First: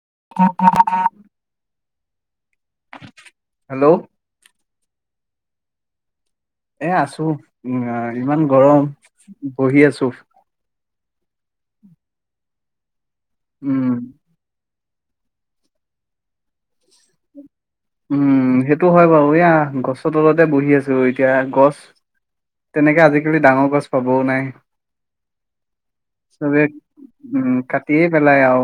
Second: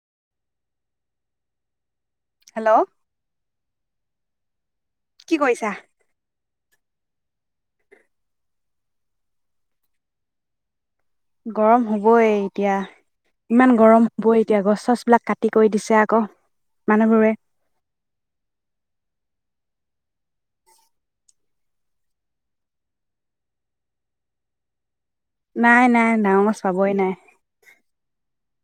[inaudible] Hello. Hello কি কইছা? এ আছো উম, ইমান গৰম, বহি আছো। গৰম হ'বই এতিয়া। ইমান উম গৰম হ'বই এতিয়া গছ চছ বিলাক কাটি কই দিছে আকৌ মানুহবোৰে। উম, হেটো হয় বাৰু এয়া গছৰ তলতে বহি আছো এতিয়া গছ, তেনেকে আজিকালি ডাঙৰ গছ পাবও নাই। নাই নাই ডাঙৰ গছ চবে পাবই উম, কাটিয়ে পেলাই আও।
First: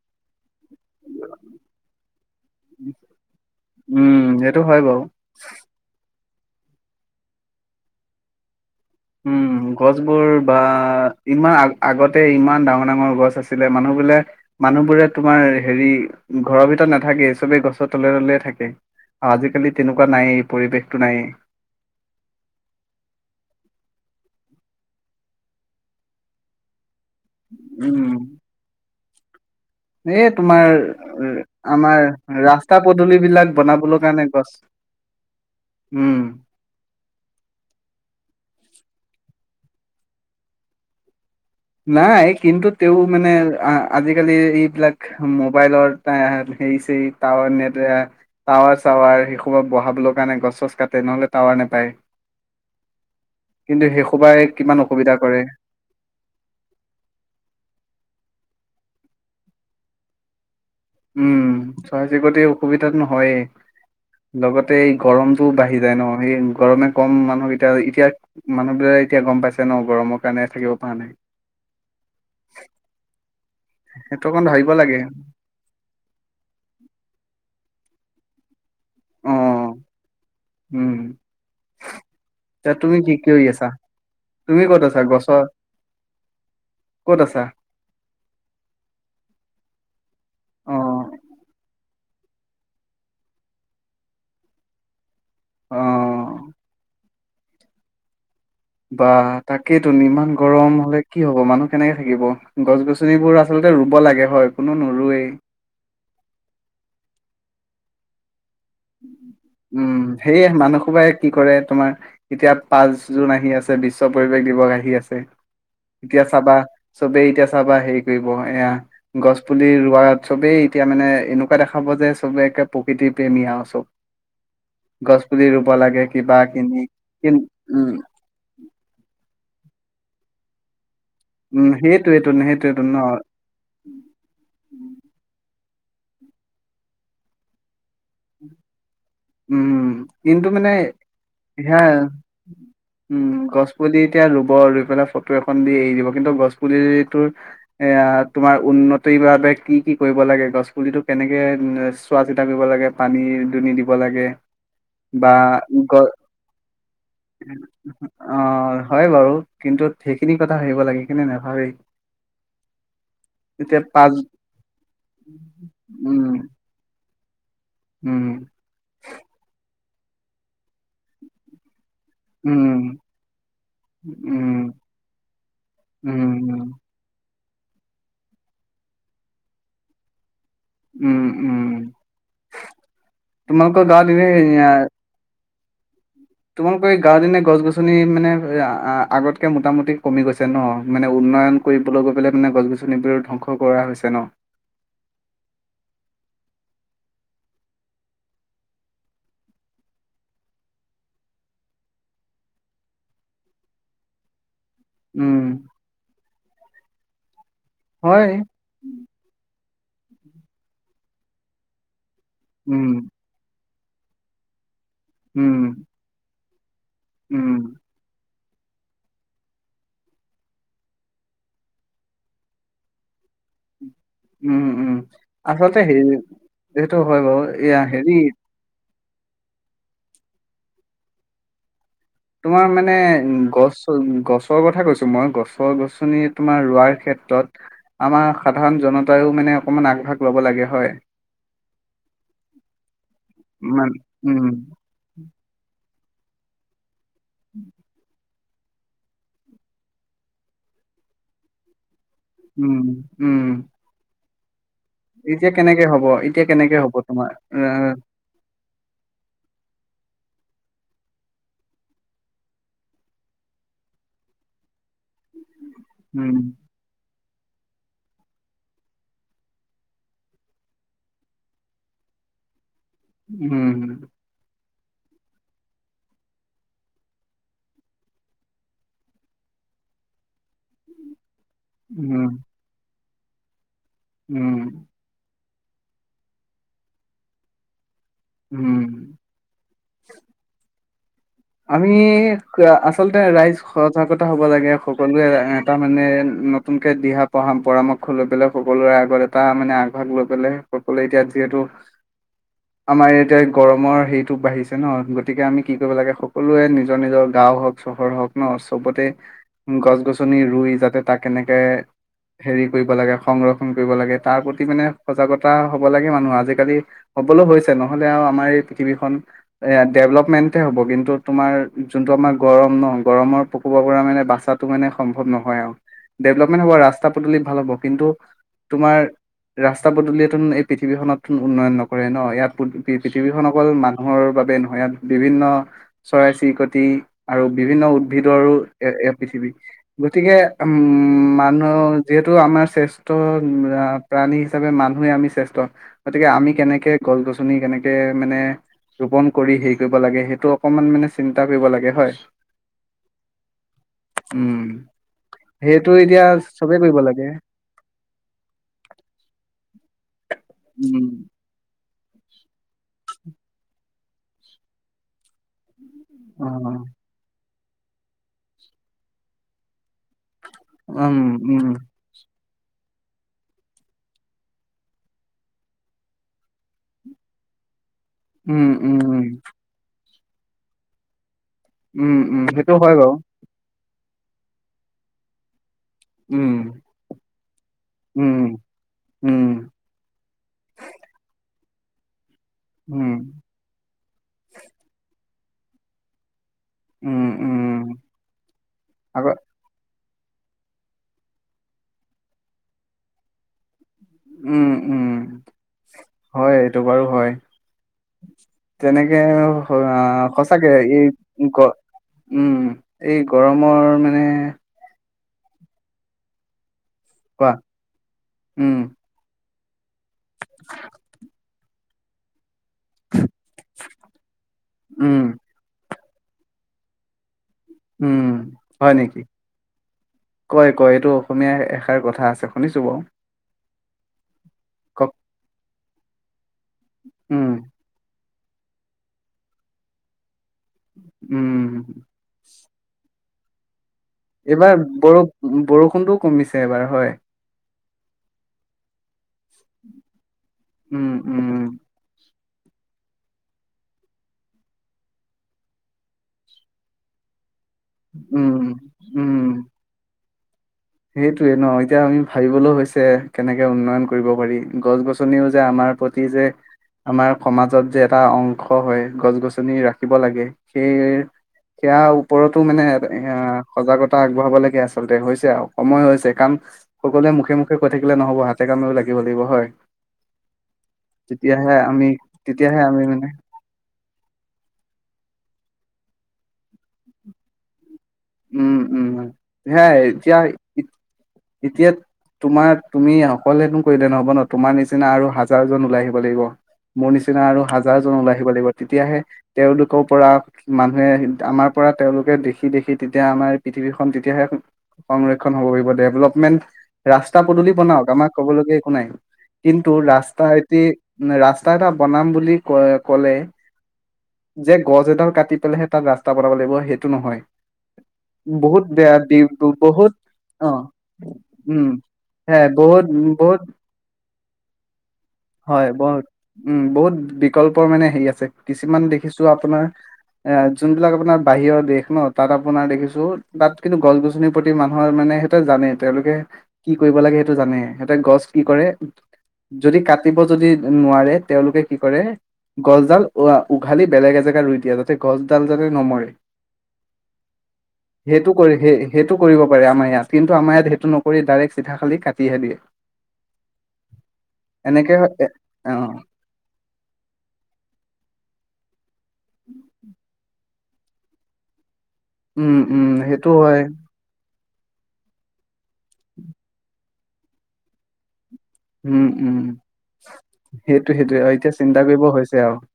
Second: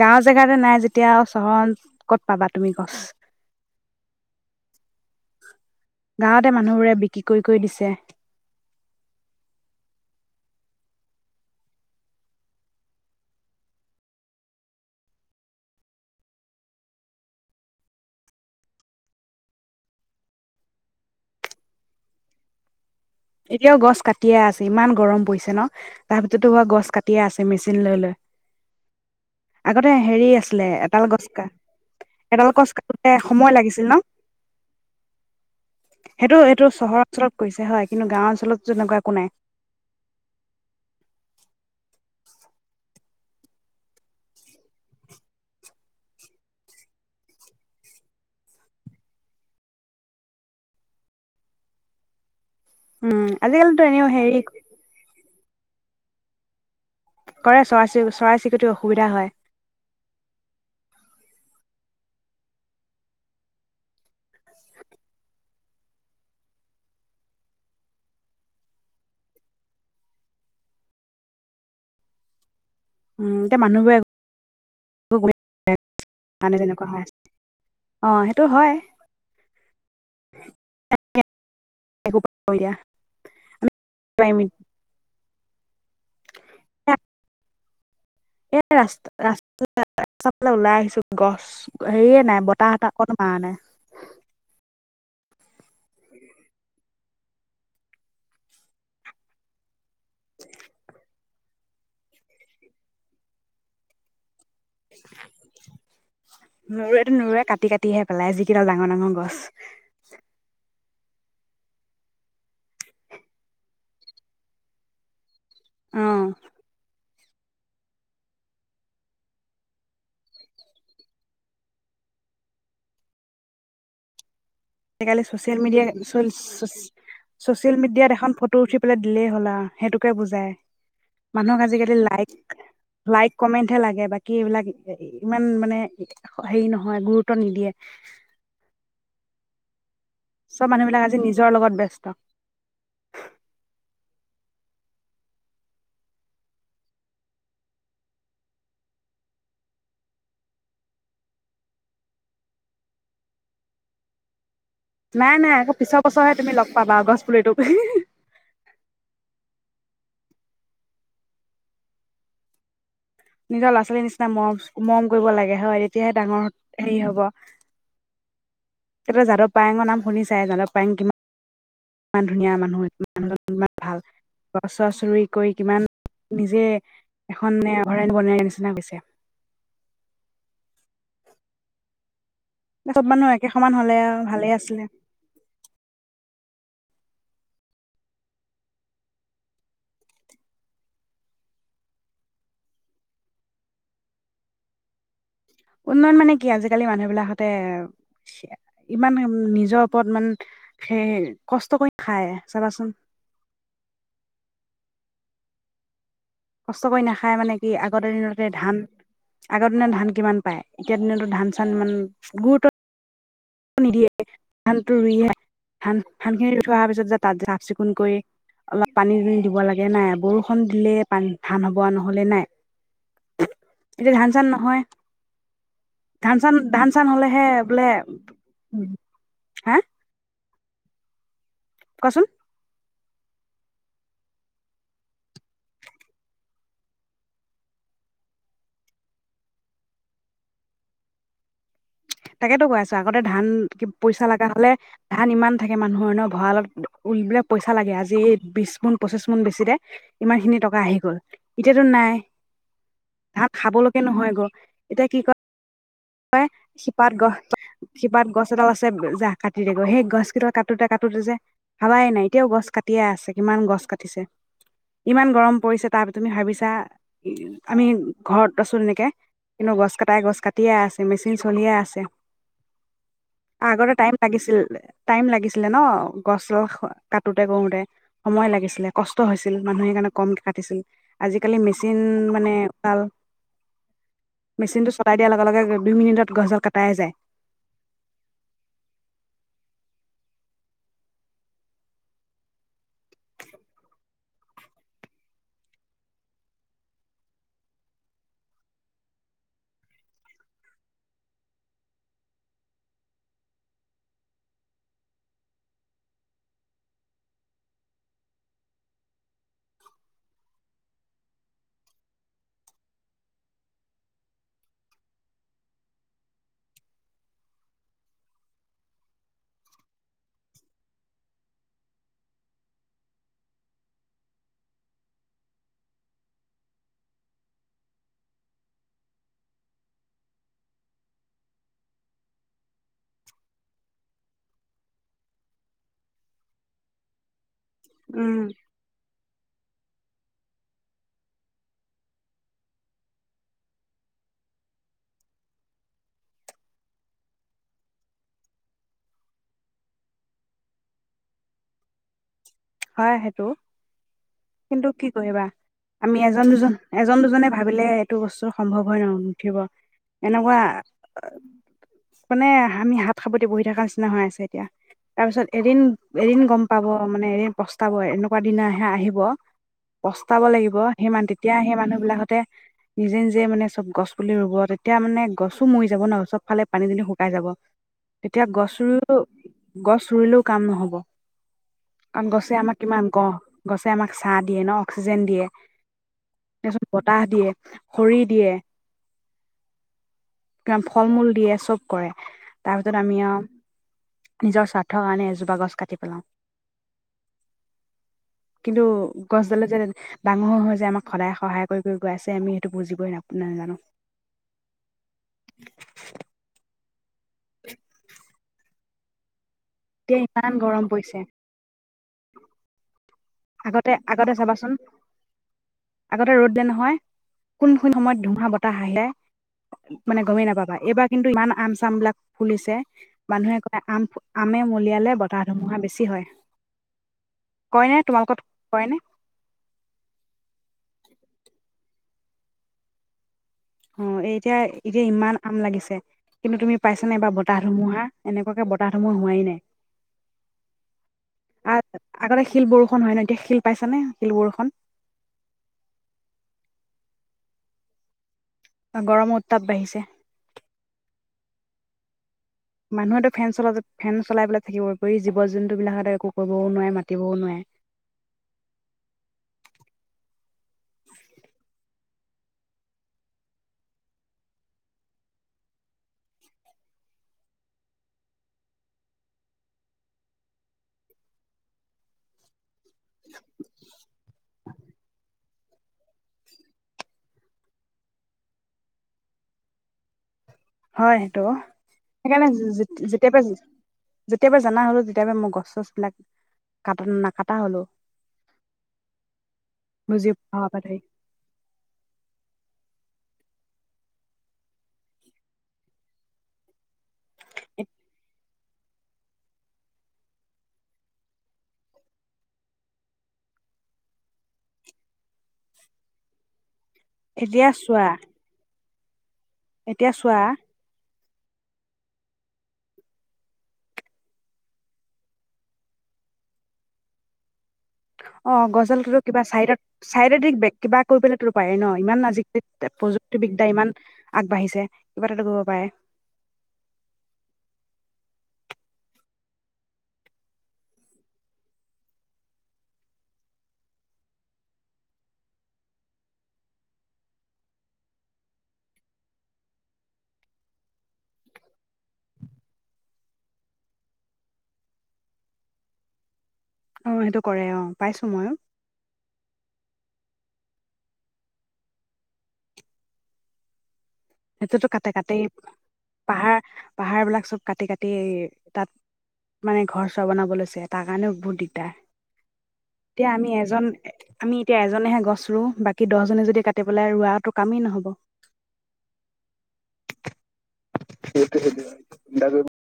গাঁও জেগাতে নাই যেতিয়া আওঁ চহৰত উম, সেইটো হয় বাও। গাঁৱতে মানুহবোৰে বিক্ৰী কই কই দিছে। উম, গছবোৰ বা ইমান আ আগতে ইমান ডাঙৰ ডাঙৰ গছ আছিলে মানুহ বিলে মানুহবোৰে তোমাৰ হেৰি ঘৰৰ ভিতৰত নাথাকে চবেই গছৰ তলে, তলে থাকে আৰু আজিকালি তেনেকুৱা নায়েই পৰিৱেশটো নায়েই। এতিয়াও গছ কাটিয়ে আছে ইমান গৰম পৰিছে ন' তাৰপিছতো হোৱা গছ কাটি টিয়ে আছে মেচিন লৈ লৈ। উম আগতে হেৰি এই আছিলে তোমাৰ এডাল গছ কা আমাৰ এডাল গছ ৰাস্তা কতোতে পদূলি বিলাক সময় লাগিছিল বনাবলৈ ন' কাৰণে গছ উম হেটো এইটো চহৰ অঞ্চলত কৈছে হয়। অঞ্চলত তেনেকুৱা একো নাই, নাই কিন্তু তেওঁ মানে আ আজিকালি এইবিলাক মোবাইলৰ হেৰি ছেৰি টাৱাৰ নেট এ টাৱাৰ চাৱাৰ সেইসোপা বহাবলে কাৰণে গছ চছ কাটে নহ'লে টাৱাৰ নেপায়। উম আজিকালিতো কিন্তু এনেও হেৰি হেইসোবাই কিমান অসুবিধা কৰে কৰে চৰাই চি চৰাই চিৰিকটিৰ অসুবিধা হয়। উম চৰাই চিৰিকতি অসুবিধাতোন হয়েই লগতে এই গৰমটো বাঢ়ি যায় ন সেই গৰমে কম মানুহ এতিয়া এতিয়া মানুহবিলাক এতিয়া গম পাইছে ন গৰমৰ কাৰণে থাকিব পৰা নাই। [unintelligible] সেইটো অকণ ভাবিব [unintelligible] লাগে। [inaudible] মানে তেনেকুৱা হয় [inaudible] অ' সেইটো হয়। অ' উম! একো এতিয়া এয়া তুমি কি কি কৰি আছা তুমি ক'ত আছা গছৰ, ক'ত আছা? এ ৰাস্ত ৰাস্ত ৰাস্তা ফালে অ', ওলাই আহিছোঁ গছ হেৰিয়ে নাই বতাহ অকণ মাৰা নাই, অ-অ' বা তাকেইতোন ইমান গৰম হলে কি হ'ব মানুহ কেনেকে থাকিব গছ গছনিবোৰ আচলতে ৰুব লাগে হয়। কোনো নোৰুৱেই। নুৰুৱেটো নুৰুৱে কাটি কাটি কাটিহে পেলাই যি, উম সেয়েহে কি কৰে তোমাৰ এতিয়া পাঁচ জুন আহি আছে বিশ্ব পৰিৱেশ দিৱস আহি আছে। অ এতিয়া চাবা চবেই এতিয়া চাবা হেৰি কৰিব এয়া গছ পুলি ৰোৱাত চবেই এতিয়া মানে এনেকুৱা দেখাব যে চবে একে প্ৰকৃতিৰ প্ৰেমী আৰু [inaudible] আজিকালি পুলি চচিয়েল ৰুব মিডিয়া লাগে কিবা কিনি [unintelligible] কিন ছচিয়েল উম, মিডিয়াত এখন ফটো উঠি পেলাই দিলেই হলা। সেইটোকে বুজাই, মানুহক উম, আজিকালি লাইক সেইটোৱেটোন সেইটোৱেটোন ন। লাইক কমেন্টহে লাগে বাকী এইবিলাক ইমান মানে, হেৰি নহয় গুৰুত্ব নিদিয়ে। উম! কিন্তু চব মানে মানুহবিলাক আজি নিজৰ লগত সেয়া ব্যস্ত উম গছপুলিত, এতিয়া ৰুব ৰুই পেলাই ফটো এখন দি এৰি দিব কিন্তু গছ পুলিটো তোমাৰ উন্নতিৰ বাবে কি কি কৰিব লাগে গছ পুলিটো কেনেকে চোৱা চিতা কৰিব লাগে পানী দুনি দিব। লাগে। বা নাই নাই আকৌ গ পিছৰ বছৰহে তুমি লগ পাবা গছ পুলিটোক অ হয় বাৰু কিন্তু, সেইখিনি কথা ভাবিব লাগে কিন্তু নাভাবেই নিজৰ এতিয়া ল'ৰা ছোৱালীৰ পাঁচ নিচিনা মৰম মৰম কৰিব লাগে হয় তেতিয়াহে উম, ডাঙৰ হেৰি হব উম, কেতিয়াবা যাদৱ পায়েঙ বনাম। শুনি চাই যাদৱ পায়েঙ কিমা ইমান ধুনীয়া মানুহ উম, ইমান ভাল। উম, গছ চছ ৰুই কৈ কিমান উম, নিজে উম, [inaudible] উম, উম। চব মানুহ একে সমান তোমালোকৰ হ'লে গাঁৱত আৰু ভালেই এনে আছিলে। তোমালোকৰ এই গাঁৱত এনে গছ গছনি মানে আগতকে মোটামুটি কমি গৈছে ন মানে উন্নয়ন কৰিবলৈ গৈ পেলে মানে গছ গছনিবোৰ ধ্বংস কৰ উন্নয়ন মানে কি আজিকালি মানুহবিলাকতে ইমান নিজৰ ওপৰত ইমান সে কষ্ট কৰি খায় চাবাচোন। উম। কষ্ট কৰি নাখায় মানে কি আগতে হয় দিনতে ধান আগৰ দিনা ধান কিমান পায়, এতিয়া দিনতো ধান চান ইমান গুৰুত্ব উম। নিদিয়ে। ধানটো ৰুইয়ে উম ধান ধানখিনি থোৱাৰ পিছত যে তাত উম চাফ চিকুণ কৰি। অলপ পানী [inaudible] দিব লাগে নাই বৰষুণ দিলে পানীত ধান হ'ব, নহলে নাই। এতিয়া ধান চান উম, নহয় উম, আচলতে ধান চান [inaudible] এইটো হয় বাৰু এয়া হেৰি হে? তোমাৰ মানে মানে গছ গছৰ কথা কৈছো মই গছৰ গছনি তোমাৰ ৰুৱাৰ ক্ষেত্ৰত আমাৰ সাধাৰণ জনতাইও মানে অকমান আগভাগ ল'ব লাগে হয়। তাকেতো কৈ আছো আগতে ধান ইমান পইচা উম লগা হলে ধান ইমান থাকে মানুহ হয় নহ ভঁৰালত উলবিলাক পইচা লাগে আজি বিশ মোন পঁচিশ মোন বেছিৰে ইমান খিনি টকা আহি গল এতিয়াতো নাই। উম, উম। ধান খাবলৈকে নহয় গৈ কি এতিয়া কেনেকে হ'ব। এতিয়া কেনেকে [inaudible] হব শিপাত তোমাৰ [unintelligible] আহ, শিপাত গছ এডাল আছে জাহ কাটিৰে গৈ সেই গছ কেইডাল কাটোতে কাটোতে যে ভাৱাই নাই এতিয়াও গছ কাটিয়ে আছে কিমান গছ কাটিছে। ইমান গৰম। পৰিছে তাৰ তুমি উম, ভাবিছা আমি ঘৰত আছো তেনেকে। কিন্তু গছ কাটাই গছ কাটিয়ে আছে। মেচিন চলিয়ে আছে আগতে উম, টাইম লাগিছিল। টাইম লাগিছিলে ন গছ ডাল কাটোতে কৰোতে সময় লাগিছিলে কষ্ট হৈছিল মানুহে সেইকাৰণে কমকে [inaudible] দিছিল। আজিকালি মেচিন উম, মানে [unintelligible] উম, মেচিনটো চলাই দিয়াৰ লগে লগে দুই মিনিটত গছডাল কটাই যায় উম আমি আচলতে ৰাইজ সজাগতা হব লাগে সকলোৱে এটা মানে নতুনকৈ দিহা পহা পৰামৰ্শ লৈ পেলাই সকলোৰে আগত এটা মানে আগভাগ লৈ পেলাই সকলোৱে এতিয়া যিহেতু আমাৰ এতিয়া গৰমৰ হেৰিটো বাঢ়িছে ন গতিকে আমি কি কৰিব লাগে সকলোৱে নিজৰ নিজৰ গাঁও হওক চহৰ হওক ন চবতে গছ গছনি ৰুই যাতে তাক কেনেকে হেৰি কৰিব লাগে সংৰক্ষণ কৰিব লাগে তাৰ প্ৰতি মানে সজাগতা হ'ব লাগে মানুহ আজিকালি হ'বলৈ হৈছে নহ'লে আৰু আমাৰ এই পৃথিৱীখন ডেভেলপমেণ্টহে হ'ব কিন্তু তোমাৰ যোনটো আমাৰ গৰম ন' গৰমৰ প্ৰকোপৰ পৰা মানে বাচা মানে সম্ভৱ নহয় আৰু ডেভলপমেণ্ট হ'ব ৰাস্তা পদূলিত ভাল হ'ব কিন্তু তোমাৰ ৰাস্তা পদূলিয়ন এই পৃথিৱীখনত উন্নয়ন নকৰে ন' ইয়াত পৃথিৱীখন অকল মানুহৰ বাবে নহয় ইয়াত বিভিন্ন চৰাই চিৰিকটি আৰু বিভিন্ন উম, উদ্ভিদৰো এ এ পৃথিৱী গতিকে উম মানুহ যিহেতু আমাৰ শ্ৰেষ্ঠ প্ৰাণী হিচাপে মানুহে আমি শ্ৰেষ্ঠ, গতিকে আমি কেনেকে গছ গছনি কেনেকে মানে ৰোপন কৰি হেৰি কৰিব লাগে সেইটো অকমান মানে চিন্তা কৰিব লাগে হয় হয় সেইটো উম কিন্তু কি কৰিবা সেইটো আমি এতিয়া এজন দুজন চবেই কৰিব এজন লাগে দুজনে ভাবিলে এইটো বস্তু সম্ভৱ হয় ন নুঠিব এনেকুৱা উম মানে আমি হাত খাপতি বহি থকাৰ নিচিনা হৈ আছে এতিয়া, তাৰপিছত এদিন এদিন অ গম পাব মানে এৰি পস্তাব এনেকুৱা দিনাহে আহিব পাব লাগিব উম সিমান উম তেতিয়াহে মানুহ বিলাকৰ তে নিজে নিজে মানে চব গছ পুলি ৰুব তেতিয়া মানে গছো মৰি যাব ন' চবফালে পানী দিলে শুকাই যাব। তেতিয়া উম, গছ ৰু উম, গছ, চুৰিলেও কাম নহ'ব, উম, কাৰন উম, গছে সেইটো আমাক হয় কিমান বাৰু। ক গছে আমাক, চাহ দিয়ে ন অক্সিজেন দিয়ে। উম, তাপিছত বতাহ দিয়ে খৰি দিয়ে উম, উম, কিমান ফল মূল দিয়ে চব। কৰে তাৰপিছত উম, আমি ও নিজৰ স্বাৰ্থ কাৰণে এজ গছ কাটি পেলাওঁ, উম, উম, কিন্তু আকৌ গছডালে যে, ডাঙৰ হৈ হৈছে যে আমাক সদায় সহায় কৰি কৰি গৈ আছে আমি সেইটো বুজিবই না প নাজানো। উম উম হয় এইটো বাৰু তেনেকেও, আ এতিয়া ইমান সঁচাকে গৰম পৰিছে এই গ উম এই গৰমৰ আগতে মানে, আগতে চাবাচোন আগতে ৰ'দ দিলে নহয়। কোৱা কোন কোন সময়ত ধুমুহা উম, বতাহ আহিলে। মানে গমেই নাপাবা এইবাৰ কিন্তু ইমান আম চাম বিলাক ফুলিছে মানুহে কয় আম আমে মলিয়ালে উম, বতাহ ধুমুহা বেছি, কই উম হয় নেকি কয় কয় এইটো অসমীয়া, কথা আছে শুনিছো বাৰু অ', এই এতিয়া, এতিয়া কওক ইমান আম লাগিছে। [unintelligible] কিন্তু তুমি পাইছা নাই এইবা উম, বতাহ ধুমুহা? এনেকুৱাকে বতাহ ধুমুহা হোৱাই নাই। আ, উম, আগতে শিল বৰষুণ হয় ন এতিয়া শিল পাইছা নে? এইবাৰ বৰ-বৰষুণটোও কমিছে, এইবাৰ হয়। গৰমত। উম, উম। মানুহেতো ফেন চলা, ফেন চলাই পেলাই থাকিব পৰব, এই জীৱ জন্তু বিলাক হতে একো কৰিবওঁ নোৱাৰে, মাতিবওঁ নোৱাৰে। উম, উম, উম। সেইটোৱে ন', এতিয়া আমি ভাবিবলৈ হৈছে, কেনেকে উন্নয়ন কৰিব পাৰি। গছ গছনিও যে আমাৰ প্ৰতি যে, আমাৰ সমাজত যে এটা অংশ হয়, গছ গছনি ৰাখিব লাগে, সেই সেয়া ওপৰতো মানে এ, সজাগতা আগবঢ়াব লাগে আচলতে, হৈছে আৰু। সময় হৈছে কাৰণ সকলোৱে মুখে মুখে কৈ থাকিলে নহ'ব, হাতে কামেও লাগিব লাগিব হয়। হয় সেইটো, তেতিয়াহে আমি সেইকাৰণে তেতিয়াহে আমি মানে যে-যেতিয়া-যেতিয়াবা জনা হলো, তেতিয়া পৰা মোৰ গছ চছ বিলাক কটা নাকটা হলো। উম, উম, সেয়াই বুজি এতিয়া, পোৱাৰ পৰা ধৰি এতিয়া তোমাৰ তুমি অকলে কৰিলে নহ'ব ন' তোমাৰ নিচিনা আৰু হাজাৰজন ওলাই আহিব লাগিব। মোৰ নিচিনা আৰু হাজাৰজন ওলাই আহিব লাগিব। তেতিয়াহে তেওঁলোকৰ পৰা মানুহে আমাৰ পৰা তেওঁলোকে দেখি, দেখি দেখি তেতিয়া আমাৰ পৃথিৱীখন তেতিয়াহে সংৰক্ষণ হ'ব পাৰিব ডেভলপমেন্ট। ৰাস্তা এতিয়া পদূলি চোৱা বনাওঁক আমাৰ ক'বলগা একো শুনা নাই। কিন্তু এতিয়া চোৱা ৰাস্তা এতিয়া ৰাস্তা এটা বনাম বুলি ক' ক'লে যে গছ এডাল কাটি পেলাইহে তাত ৰাস্তা বনাব লাগিব সেইটো নহয়। অ', বহুত বেয়া গছডালটোতো বি কিবা ব- চাইডত, বহুত চাইড দি অ কিবা কৰিব পেলো পায় উম ন' ইমান আজিকালি হ্যাঁ বহুত বহুত প্ৰযুক্তিবিদ্যা ইমান আগবাঢ়িছে। কিবা এটাতো কৰিব পাৰে হয়, বহত উম, বহুত বিকল্পৰ মানে হেৰি আছে। কিছুমান দেখিছো আপোনাৰ এ, যোনবিলাক আপোনাৰ বাহিৰৰ দেশ ন' তাত আপোনাৰ দেখিছো তাত কিন্তু গছ-গছনিৰ প্ৰতি মানুহৰ মানে সিহঁতে জানে তেওঁলোকে কি কৰিব লাগে সেইটো জানে সিহঁতে গছ কি কৰে যদি কাটি কাটিব যদি নোৱাৰে তেওঁলোকে কি কৰে গছডাল উঘালি বেলেগ এজেগা ৰুই দিয়ে যাতে গছডাল যাতে নমৰে। অ সেইটো কৰে অ পাইছো মইয়ো সেইটো কৰি সেই সেইটো কৰিব পাৰে আমাৰ ইয়াত। কিন্তু আমাৰ ইয়াত সেইটো নকৰি ডাইৰেক্ট চিঠা খালি কাটিহে দিয়ে। সেইটোতো কাটি, এনেকে কাটি হয় এ অ পাহাৰ পাহাৰ বিলাক চব কাটি, কাটি তাত মানে ঘৰ চোৱা বনাব লৈছে। তাৰ কাৰণে বহুত দিগদাৰ। উম উম এতিয়া আমি সেইটো হয়। এজন আমি এতিয়া এজনেহে গছ ৰু বাকী দহজনে যদি কাটি পেলাই ৰোৱাটো কামেই নহ'ব উম উম সেইটো সেইটোৱে আৰু এতিয়া চিন্তা কৰিব হৈছে আৰু।